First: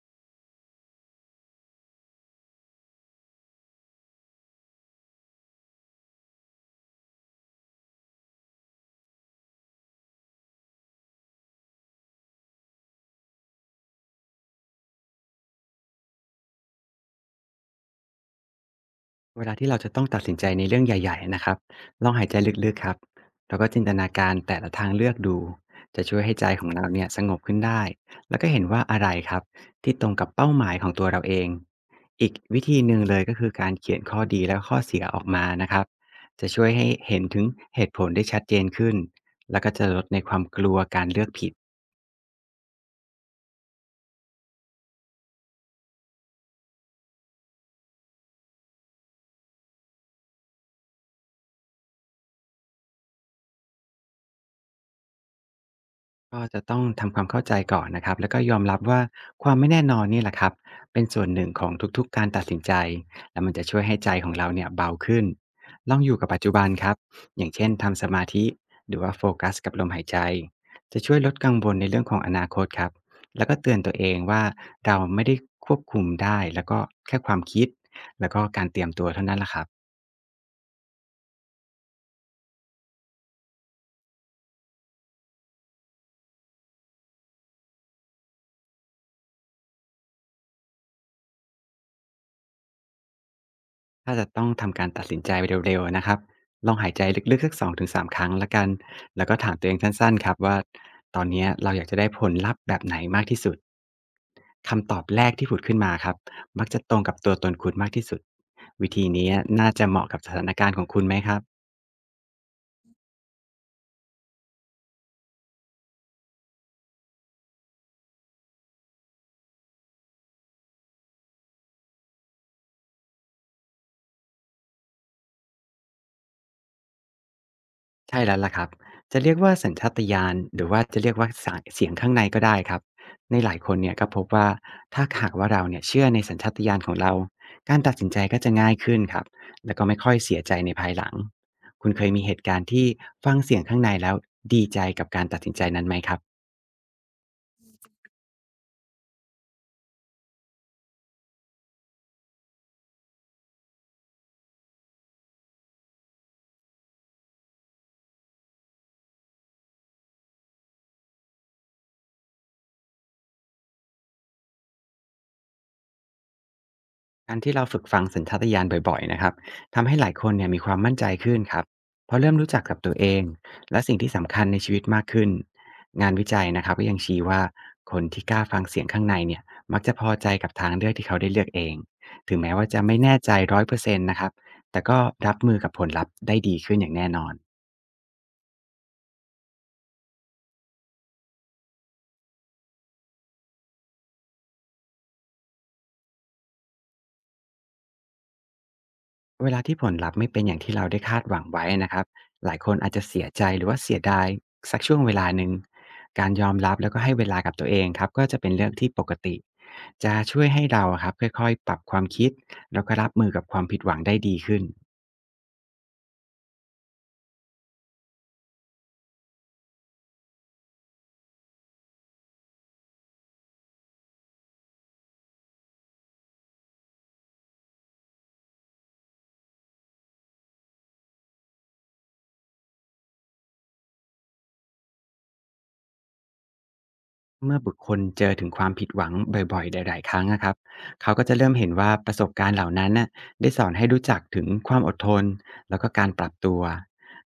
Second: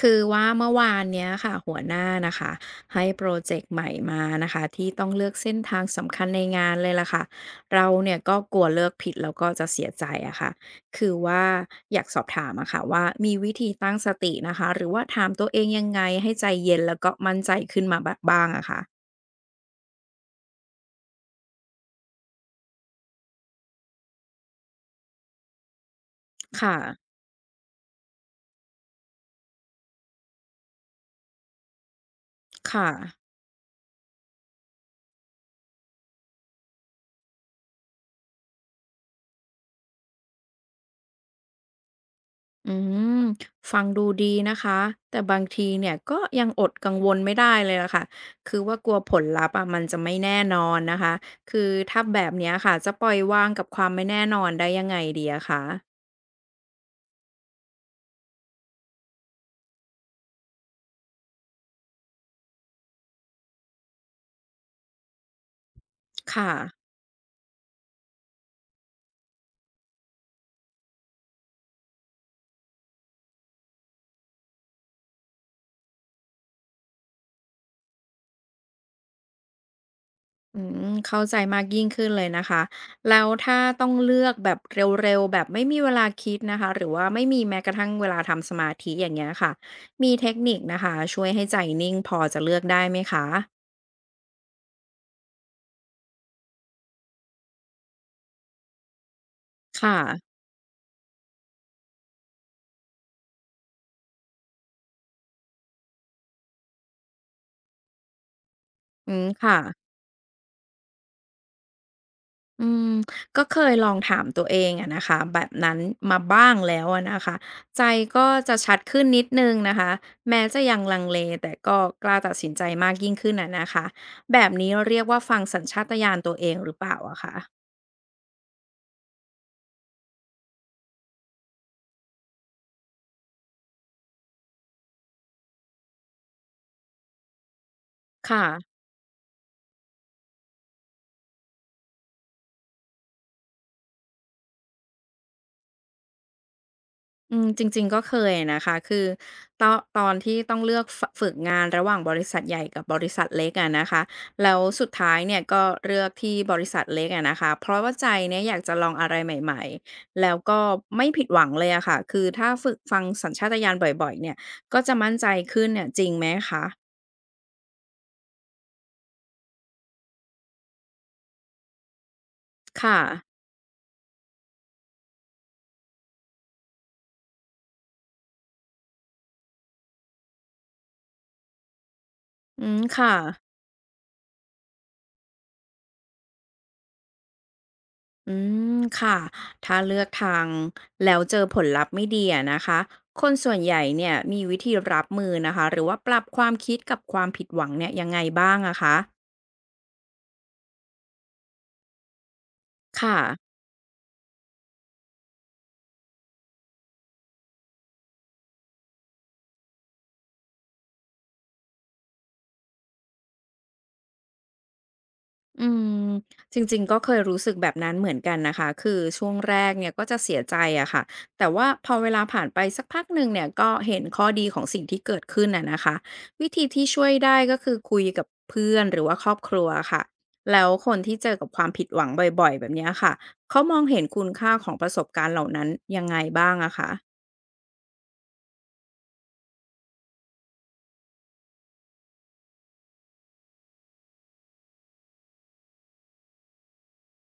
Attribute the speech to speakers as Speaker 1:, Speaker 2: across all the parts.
Speaker 1: คือว่าเมื่อวานเนี้ยค่ะหัวหน้านะคะให้โปรเจกต์ใหม่มานะคะที่ต้องเลือกเส้นทางสำคัญในงานเลยล่ะค่ะเราเนี่ยก็กลัวเลือกผิดแล้วก็จะเสียใจอะค่ะคือว่าอยากสอบถามอะค่ะว่ามีวิธีตั้งสตินะคะหรือว่าถามตัวเองยังไงให้ใจเย็นแล้วก็มั่นใจขึ้นมาบ้างอะค่ะ
Speaker 2: เวลาที่เราจะต้องตัดสินใจในเรื่องใหญ่ๆนะครับลองหายใจลึกๆครับแล้วก็จินตนาการแต่ละทางเลือกดูจะช่วยให้ใจของ
Speaker 1: ค่ะ
Speaker 2: เราเนี่ยสงบขึ้นได้แล้วก็เห็นว่าอะไรครับที่ตรงกับเป้าหมายของตัวเราเองอีกวิธี
Speaker 1: ค่ะ
Speaker 2: หนึ่งเลยก็คือการเขียนข้อดีและข้อเสียออกมานะครับจะช่วยให้เห็นถึงเหตุผลได้ชัดเจนขึ้นแล้วก็จะลดในความกลัวการเลือกผิด
Speaker 1: อืมฟังดูดีนะคะแต่บางทีเนี่ยก็ยังอดกังวลไม่ได้เลยล่ะค่ะคือว่ากลัวผลลัพธ์อะมันจะไม่แน่นอนนะคะคือถ้าแบบเนี้ยค่ะจะปล่อยวางกับความไม่แน่นอนได้ยังไงดีอะคะ
Speaker 2: ก็จะต้องทำความเข้าใจก่อนนะครับแล้วก็ยอมรับว่าความไม่แน่นอนนี่แหละครับเป็นส่วนหนึ่งของทุกๆการตัดสินใจ แล้วมันจะช่วยให้ใจของเราเนี่ยเบาขึ้นลองอยู่กับปัจ
Speaker 1: ค่ะ
Speaker 2: จุบันครับอย่างเช่นทำสมาธิหรือว่าโฟกัสกับลมหายใจ จะช่วยลดกังวลในเรื่องของอนาคตครับแล้วก็เตือนตัวเองว่าเราไม่ได้ควบคุมได้แล้วก็แค่ความคิด แล้วก็การเตรียมตัวเท่านั้นละครับ
Speaker 1: เข้าใจมากยิ่งขึ้นเลยนะคะแล้วถ้าต้องเลือกแบบเร็วๆแบบไม่มีเวลาคิดนะคะหรือว่าไม่มีแม้กระทั่งเวลาทำสมาธิอย่างเงี้ยค่ะมีเทคนิคนะคะช่วยให้ใจนิ่งพอจะเลือกได้ไหมคะ
Speaker 2: ถ้าจะต้องทำการตัดสินใจเร็วๆนะครับ ลองหายใจลึกๆสัก2-3ครั้งแล้วกัน แล้วก็ถามตัวเอง
Speaker 1: ค่ะ
Speaker 2: สั้นๆครับว่าตอนเนี้ยเราอยากจะได้ผลลัพธ์แบบไหนมากที่สุด คำตอบแรกที่ผุดขึ้นมาครับมักจะตรงกับตัวตนคุณมากที่สุด วิธี
Speaker 1: อืม
Speaker 2: เนี้ย
Speaker 1: ค่ะ
Speaker 2: น่าจะเหมาะกับสถานการณ์ของคุณไหมครับ
Speaker 1: อืมก็เคยลองถามตัวเองอะนะคะแบบนั้นมาบ้างแล้วอะนะคะใจก็จะชัดขึ้นนิดนึงนะคะแม้จะยังลังเลแต่ก็กล้าตัดสินใจมากยิ่งขึ้นอะนะคะแบบนี้เรียกว่าฟังสัญชาตญาณตัวเองหรือเปล่าอะคะ
Speaker 2: ใช่แล้วล่ะครับจะเรียกว่าสัญชาตญาณหรือว่าจะเรียกว่าสายเสียงข้างในก็ได้ครับ ในหลายคนเนี่ยก็พบว่าถ้าหากว่าเราเนี่ยเชื่อในสัญชาตญาณของเราการตัดสินใจก็จะง่า
Speaker 1: ค่ะ
Speaker 2: ยขึ้นครับแล้วก็ไม่ค่อยเสียใจในภายหลังคุณเคยมีเหตุการณ์ที่ฟังเสียงข้างในแล้วดีใจกับการตัดสินใจนั้นไหมครับ
Speaker 1: อืมจริงๆก็เคยนะคะคือตอนที่ต้องเลือกฝึกงานระหว่างบริษัทใหญ่กับบริษัทเล็กอะนะคะ แล้วสุดท้ายเนี่ยก็เลือกที่บริษัทเล็กอะนะคะ เพราะว่าใจเนี่ยอยากจะลองอะไรใหม่ๆ แล้วก็ไม่ผิดหวังเลยอะค่ะคือถ้าฝึกฟังสัญชาตญาณบ่อยๆเนี่ยก็จะมั่นใจขึ้นเนี่ยจริงไหมคะ
Speaker 2: การที่เราฝึกฟังสัญชาตญาณบ่อยๆนะครับทำให้หลายคนเนี่ยมีความมั่นใจขึ้นครับเพราะเริ่มรู้จักกับตัว
Speaker 1: ค่ะ
Speaker 2: เองและสิ่งที่สำคัญในชีวิตมากขึ้นงานวิจัยนะครับก็ยังชี้ว่าคนที่กล้าฟังเสียงข้างในเนี่ยมักจะพอใจกับทางเลือกที่เขาได้เลือกเองถึงแม้
Speaker 1: อื
Speaker 2: ว่า
Speaker 1: ม
Speaker 2: จะไม่
Speaker 1: ค่ะ
Speaker 2: แน่ใจร้อยเปอร์เซ็นต์นะครับแต่ก็รับมือกับผลลัพธ์ได้ดีขึ้นอย่างแน่นอน
Speaker 1: อืมค่ะถ้าเลือกทางแล้วเจอผลลัพธ์ไม่ดีอะนะคะคนส่วนใหญ่เนี่ยมีวิธีรับมือนะคะหรือว่าปรับความคิดกับความผิดหวังเนี่ยยังไงบ้างอะคะ
Speaker 2: เวลาที่ผลลัพธ์ไม่เป็นอย่างที่เราได้คาดหวังไว้นะครับหลายคนอาจจะ
Speaker 1: ค่ะ
Speaker 2: เสียใจหรือว่าเสียดายสักช่วงเวลาหนึ่งการยอมรับแล้วก็ให้เวลากับตัวเองครับก็จะเป็นเรื่องที่ปกติจะช่วยให้เราอะครับค่อยๆปรับความคิดแล้วก็รับมือกับความผิดหวังได้ดีขึ้น
Speaker 1: อืมจริงๆก็เคยรู้สึกแบบนั้นเหมือนกันนะคะคือช่วงแรกเนี่ยก็จะเสียใจอะค่ะแต่ว่าพอเวลาผ่านไปสักพักหนึ่งเนี่ยก็เห็นข้อดีของสิ่งที่เกิดขึ้นอะนะคะวิธีที่ช่วยได้ก็คือคุยกับเพื่อนหรือว่าครอบครัวค่ะแล้วคนที่เจอกับความผิดหวังบ่อยๆแบบเนี้ยค่ะเขามองเห็นคุณค่าของประสบการณ์เหล่านั้นยังไงบ้างอะคะ
Speaker 2: เมื่อบุคคลเจอถึงความผิดหวังบ่อยๆหลายๆครั้งนะครับเขาก็จะเริ่มเห็นว่าประสบการณ์เหล่านั้นน่ะได้สอนให้รู้จักถึงความอดทนแล้วก็การปรับตัว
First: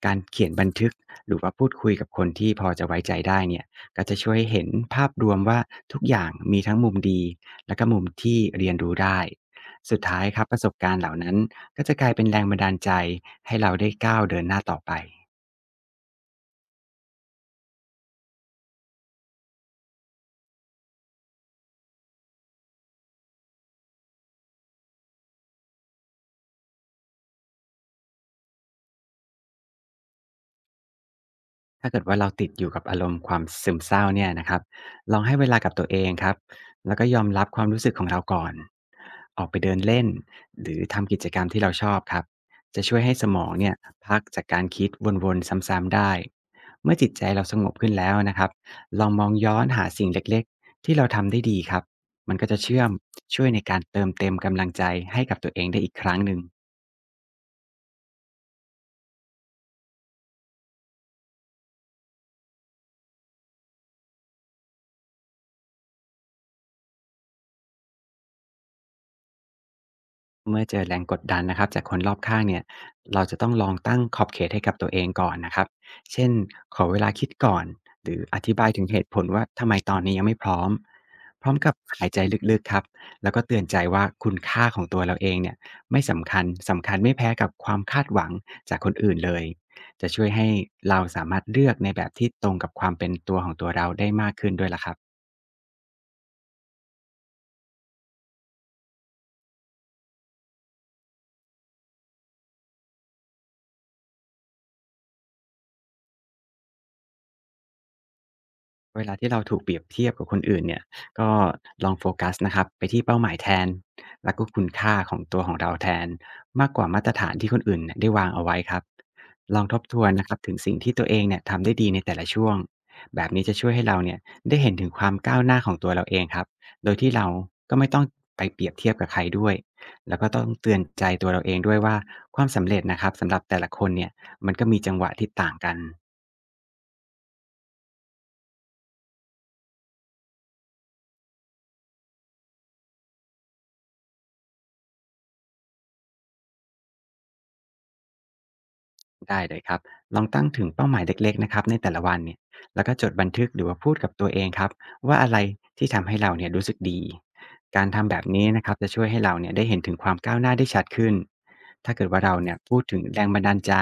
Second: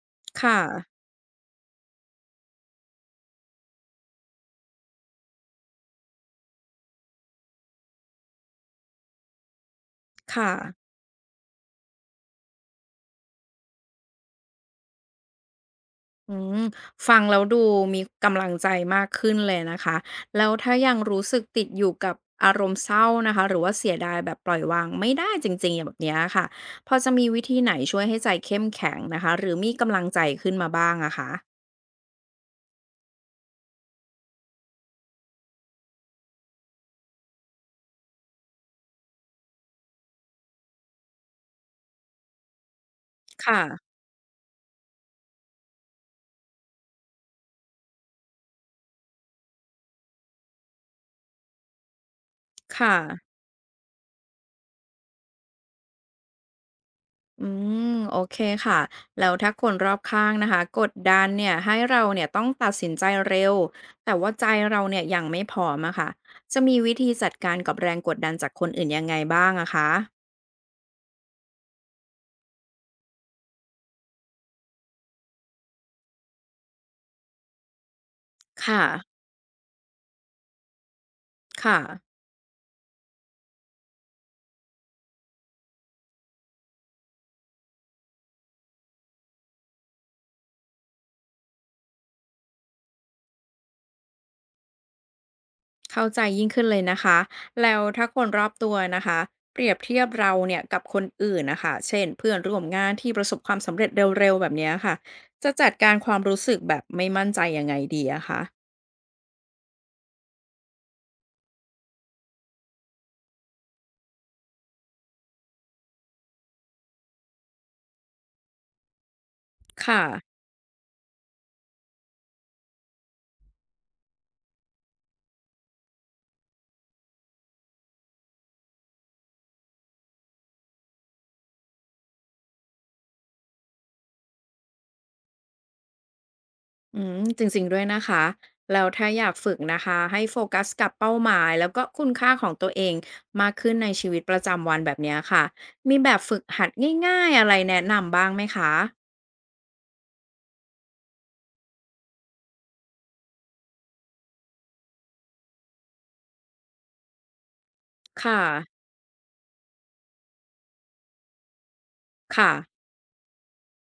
Speaker 2: การเขียน
Speaker 1: ค่ะ
Speaker 2: บันทึก หรือว่าพูดคุยกับคนที่พอจะไว้ใจได้เนี่ยก็จะช่วยให้เห็นภาพรวมว่าทุกอย่างมีทั้งมุมดีและก็มุมที่เรียนรู้ได้สุดท้ายครับ
Speaker 1: ค่ะ
Speaker 2: ประสบการณ์เหล่านั้นก็จะกลายเป็นแรงบันดาลใจให้เราได้ก้าวเดินหน้าต่อไป
Speaker 1: อืมฟังแล้วดูมีกำลังใจมากขึ้นเลยนะคะแล้วถ้ายังรู้สึกติดอยู่กับอารมณ์เศร้านะคะหรือว่าเสียดายแบบปล่อยวางไม่ได้จริงๆอย่างแบบเนี้ยค่ะพอจะมีวิธีไหนช่วยให้ใจเข้มแข็งนะคะหรือมีกำลังใจขึ้นมาบ้างอะคะ
Speaker 2: ถ้าเกิดว่าเราติดอยู่กับอารมณ์ความซึมเศร้าเนี่ยนะครับลองให้เวลากับตัวเองครับแล้วก็ยอมรับความรู้สึกของเราก่อนออกไปเดินเล่นหรือทำกิจกรรมที่เราชอบครับจะช่วยให้สมองเนี่ย
Speaker 1: ค่ะ
Speaker 2: พักจากการคิดวนๆซ้ำๆได้เมื่อจิตใจเราสงบขึ้นแล้วนะครับลองมองย้อนหาสิ่งเล็กๆที่เราทำได้ดีครับมันก็จะเชื่อม
Speaker 1: ค่ะ
Speaker 2: ช่วยในการเติมเต็มกำลังใจให้กับตัวเองได้อีกครั้งหนึ่ง
Speaker 1: อืมโอเคค่ะแล้วถ้าคนรอบข้างนะคะกดดันเนี่ยให้เราเนี่ยต้องตัดสินใจเร็วแต่ว่าใจเราเนี่ยยังไม่พร้อมอะค่ะจะมีวิธีจัดการกับแรงกดดันจากคนอื่นยังไงบ้างอะคะ
Speaker 2: เมื่อเจอแรงกดดันนะครับจากคนรอบข้างเนี่ยเราจะต้องลองตั้งขอบเขตให้กับตัวเองก่อนนะครับเช่นขอเวลาคิดก่อนหรืออธิบายถึ
Speaker 1: ค่ะ
Speaker 2: งเหตุผลว่าทำไมตอนนี้ยังไม่พร้อมพร้อมกับ
Speaker 1: ค่ะ
Speaker 2: หายใจลึกๆครับแล้วก็เตือนใจว่าคุณค่าของตัวเราเองเนี่ยไม่สำคัญสำคัญไม่แพ้กับความคาดหวังจากคนอื่นเลยจะช่วยให้เราสามารถเลือกในแบบที่ตรงกับความเป็นตัวของตัวเราได้มากขึ้นด้วยล่ะครับ
Speaker 1: เข้าใจยิ่งขึ้นเลยนะคะ แล้วถ้าคนรอบตัวนะคะเปรียบเทียบเราเนี่ยกับคนอื่นนะคะเช่นเพื่อนร่วมงานที่ประสบความสำเร็จเร็วๆแบบเนี้ยค่ะจะจัดการความรู้สึกแบบไม่มั่นใจยังไงดีอะคะ
Speaker 2: เวลาที่เราถูกเปรียบเทียบกับคนอื่นเนี่ยก็ลองโฟกัสนะครับไปที่เป้าหมายแทนแล้วก็คุณค่าของตัวของเราแทนมากกว่ามาตรฐานที่คนอื่นเนี่ยได้วางเอาไว้ครับลองทบท
Speaker 1: ค่ะ
Speaker 2: วนนะครับถึงสิ่งที่ตัวเองเนี่ยทำได้ดีในแต่ละช่วงแบบนี้จะช่วยให้เราเนี่ยได้เห็นถึงความก้าวหน้าของตัวเราเองครับโดยที่เราก็ไม่ต้องไปเปรียบเทียบกับใครด้วยแล้วก็ต้องเตือนใจตัวเราเองด้วยว่าความสำเร็จนะครับสำหรับแต่ละคนเนี่ยมันก็มีจังหวะที่ต่างกัน
Speaker 1: อืมจริงๆด้วยนะคะ แล้วถ้าอยากฝึกนะคะให้โฟกัสกับเป้าหมายแล้วก็คุณค่าของตัวเองมากขึ้นในชีวิตประจำวันแบบเนี้ยค่ะมีแบบฝึกหัดง่ายๆอะไรแนะนำบ้างไหมคะ
Speaker 2: ได้เลยครับ ลองตั้งถึงเป้าหมายเล็กๆนะครับในแต่ละวันเนี่ยแล้วก็จดบันทึกหรือว่าพูดกับตัวเองครับว่าอะไรที่ทำให้เราเนี่ยรู้สึกดี การทำแบบ
Speaker 1: ค่ะ
Speaker 2: นี้นะครับจะช่วยให้เราเนี่ยได้เห็นถึงความก้าวหน้าได้ชัดขึ้น ถ้าเกิดว่าเรา
Speaker 1: ค่ะ
Speaker 2: เนี่ยพูดถึงแรงบันดาลใจ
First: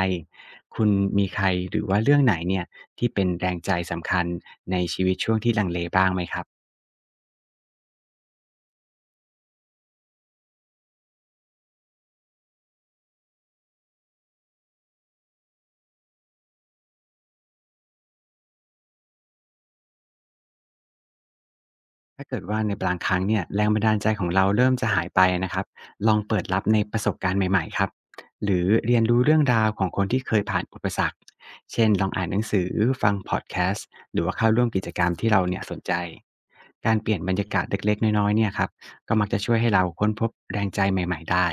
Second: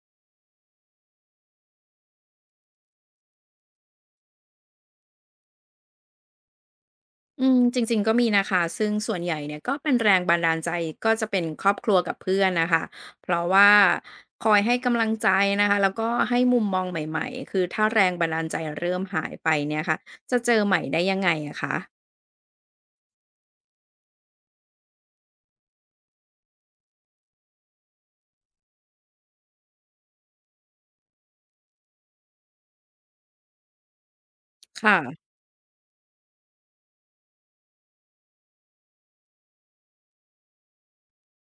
Speaker 2: คุณมีใครหรือว่าเรื่องไหนเนี่ยที่เป็นแรงใจสำคัญในชีวิตไหมครับ
Speaker 1: อืมจริงๆก็มีนะคะซึ่งส่วนใหญ่เนี่ยก็เป็นแรงบันดาลใจก็จะเป็นครอบครัวกับเพื่อนน่ะค่ะเพราะว่าคอยให้กำลังใจนะคะแล้วก็ให้มุมมองใหม่ๆคือถ้าแรงบันดาลใจเริ่มหายไปเนี่ยค่ะจะเจอใหม่ได้ยังไงอะคะ
Speaker 2: ถ้าเกิดว่าในบางครั้งเนี่ยแรงบันดาลใจของเราเริ่มจะหายไปนะครับลองเปิดรับในประสบการณ์ใหม่ๆครับหรือเรียนรู้เรื่องราวของคนที่เคยผ่านอุปสรรคเช่นลองอ่านหนังสือฟังพอดแคสต์หรือว่าเข้าร่วม
Speaker 1: ค
Speaker 2: กิจกรรมที่
Speaker 1: ่ะ
Speaker 2: เราเนี่ยสนใจการเปลี่ยนบรรยากาศเล็กๆน้อยๆเนี่ยครับก็มักจะช่วยให้เราค้นพบแรงใจใหม่ๆได้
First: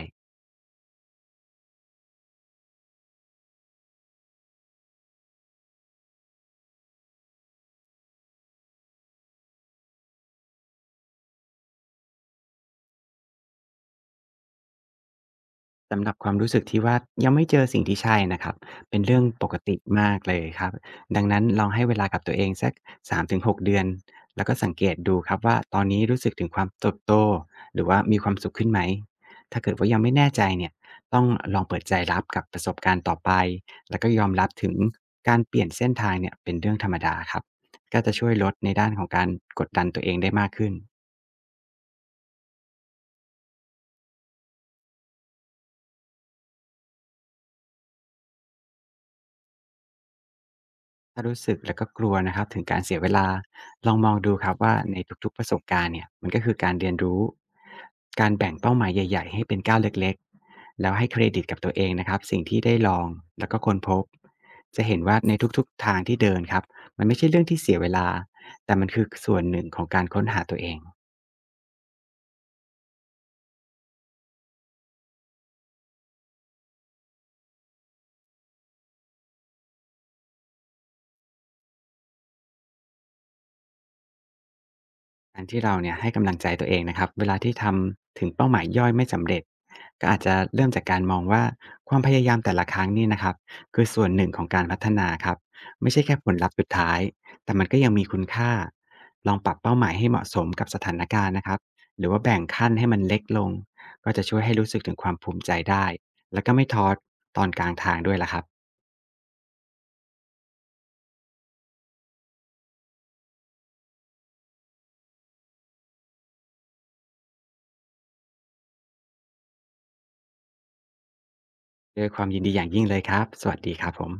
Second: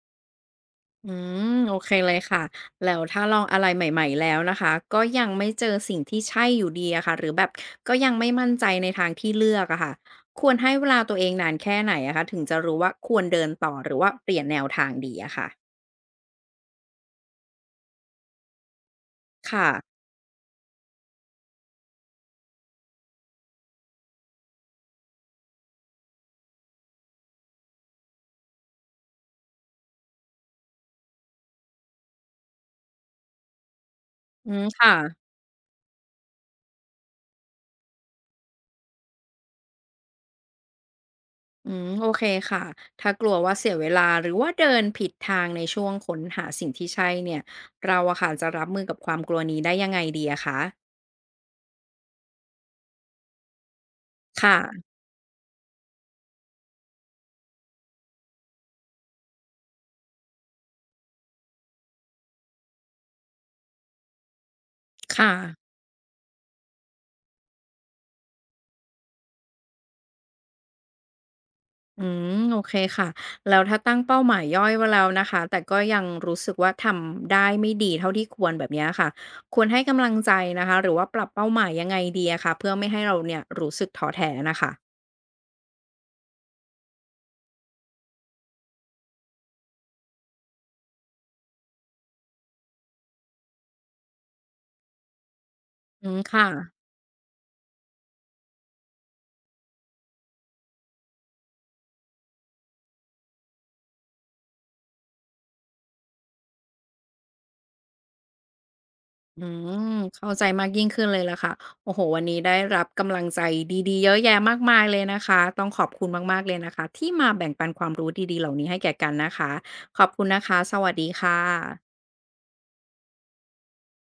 Speaker 1: อืมโอเคเลยค่ะแล้วถ้าลองอะไรใหม่ๆแล้วนะคะก็ยังไม่เจอสิ่งที่ใช่อยู่ดีอะค่ะหรือแบบก็ยังไม่มั่นใจในทางที่เลือกอะค่ะควรให้เวลาตัวเองนานแค่ไหนอะคะถึงจะรู้ว่าควรเดินต่อหรือว่าเปลี่ยนแนวทางดีอะค่ะ
Speaker 2: สำหรับความรู้สึกที่ว่ายังไม่เจอสิ่งที่ใช่นะครับเป็นเรื่องปก
Speaker 1: ค่ะ
Speaker 2: ติมากเลยครับดังนั้นลองให้เวลากับตัวเองสัก3-6เดือนแล้วก็สังเกตดูครับว่าตอนนี้รู้สึกถึงความเติบโตหรือว่ามีความสุขขึ้นไหมถ้าเกิดว่ายังไม่แน่ใจเนี่ยต้องลองเปิดใจรับกับประสบการณ์ต่อไปแล้วก็ยอมรั
Speaker 1: อื
Speaker 2: บ
Speaker 1: ม
Speaker 2: ถึง
Speaker 1: ค่ะ
Speaker 2: การเปลี่ยนเส้นทางเนี่ยเป็นเรื่องธรรมดาครับก็จะช่วยลดในด้านของการกดดันตัวเองได้มากขึ้น
Speaker 1: อืมโอเคค่ะถ้ากลัวว่าเสียเวลาหรือว่าเดินผิดทางในช่วงค้นหาสิ่งที่ใช่เนี่ยเราอะค่ะจะรับมือกับความกลัวนี้ได้ยังไงดีอะคะ
Speaker 2: ถ้ารู้สึกแล้วก็กลัวนะครับถึงการเสียเวลาลองมองดูครับว่า
Speaker 1: ค่ะ
Speaker 2: ในทุกๆประสบการณ์เนี่ยมันก็คือการเรียนรู้การแบ่งเป้าหมายใหญ่ๆให้เป็นก้าวเล็กๆแล้วให้เครดิตกับตัวเองนะครับสิ่งที่ได้ลองแล้วก็ค้นพบจะเห็นว่า
Speaker 1: ค่ะ
Speaker 2: ในทุกๆทางที่เดินครับมันไม่ใช่เรื่องที่เสียเวลาแต่มันคือส่วนหนึ่งของการค้นหาตัวเอง
Speaker 1: อืมโอเคค่ะแล้วถ้าตั้งเป้าหมายย่อยไว้แล้วนะคะแต่ก็ยังรู้สึกว่าทำได้ไม่ดีเท่าที่ควรแบบเนี้ยค่ะควรให้กำลังใจนะคะหรือว่าปรับเป้าหมายยังไงดีอะคะเพื่อไม่ให้เราเนี่ยรู้สึกท้อแท้นะคะ
Speaker 2: การที่เราเนี่ยให้กำลังใจตัวเองนะครับเวลาที่ทำถึงเป้าหมายย่อยไม่สำเร็จก็อาจจะเริ่มจากการมองว่าความพยายามแต่ละครั้งนี่นะครับคือส่วนหนึ่งของการพัฒนาครับไม่ใช่
Speaker 1: อื
Speaker 2: แค่
Speaker 1: ม
Speaker 2: ผล
Speaker 1: ค่ะ
Speaker 2: ลัพธ์สุดท้ายแต่มันก็ยังมีคุณค่าลองปรับเป้าหมายให้เหมาะสมกับสถานการณ์นะครับหรือว่าแบ่งขั้นให้มันเล็กลงก็จะช่วยให้รู้สึกถึงความภูมิใจได้แล้วก็ไม่ท้อตอนกลางทางด้วยละครับ
Speaker 1: อืเข้าใจมากยิ่งขึ้นเลยละค่ะโอ้โหวันนี้ได้รับกำลังใจดีๆเยอะแยะมากมายเลยนะคะต้องขอบคุณมากๆเลยนะคะที่มาแบ่งปันความรู้ดีๆเหล่านี้ให้แก่กันนะคะขอบคุณนะคะสวัสดีค่ะ
Speaker 2: ด้วยความยินดีอย่างยิ่งเลยครับสวัสดีครับผม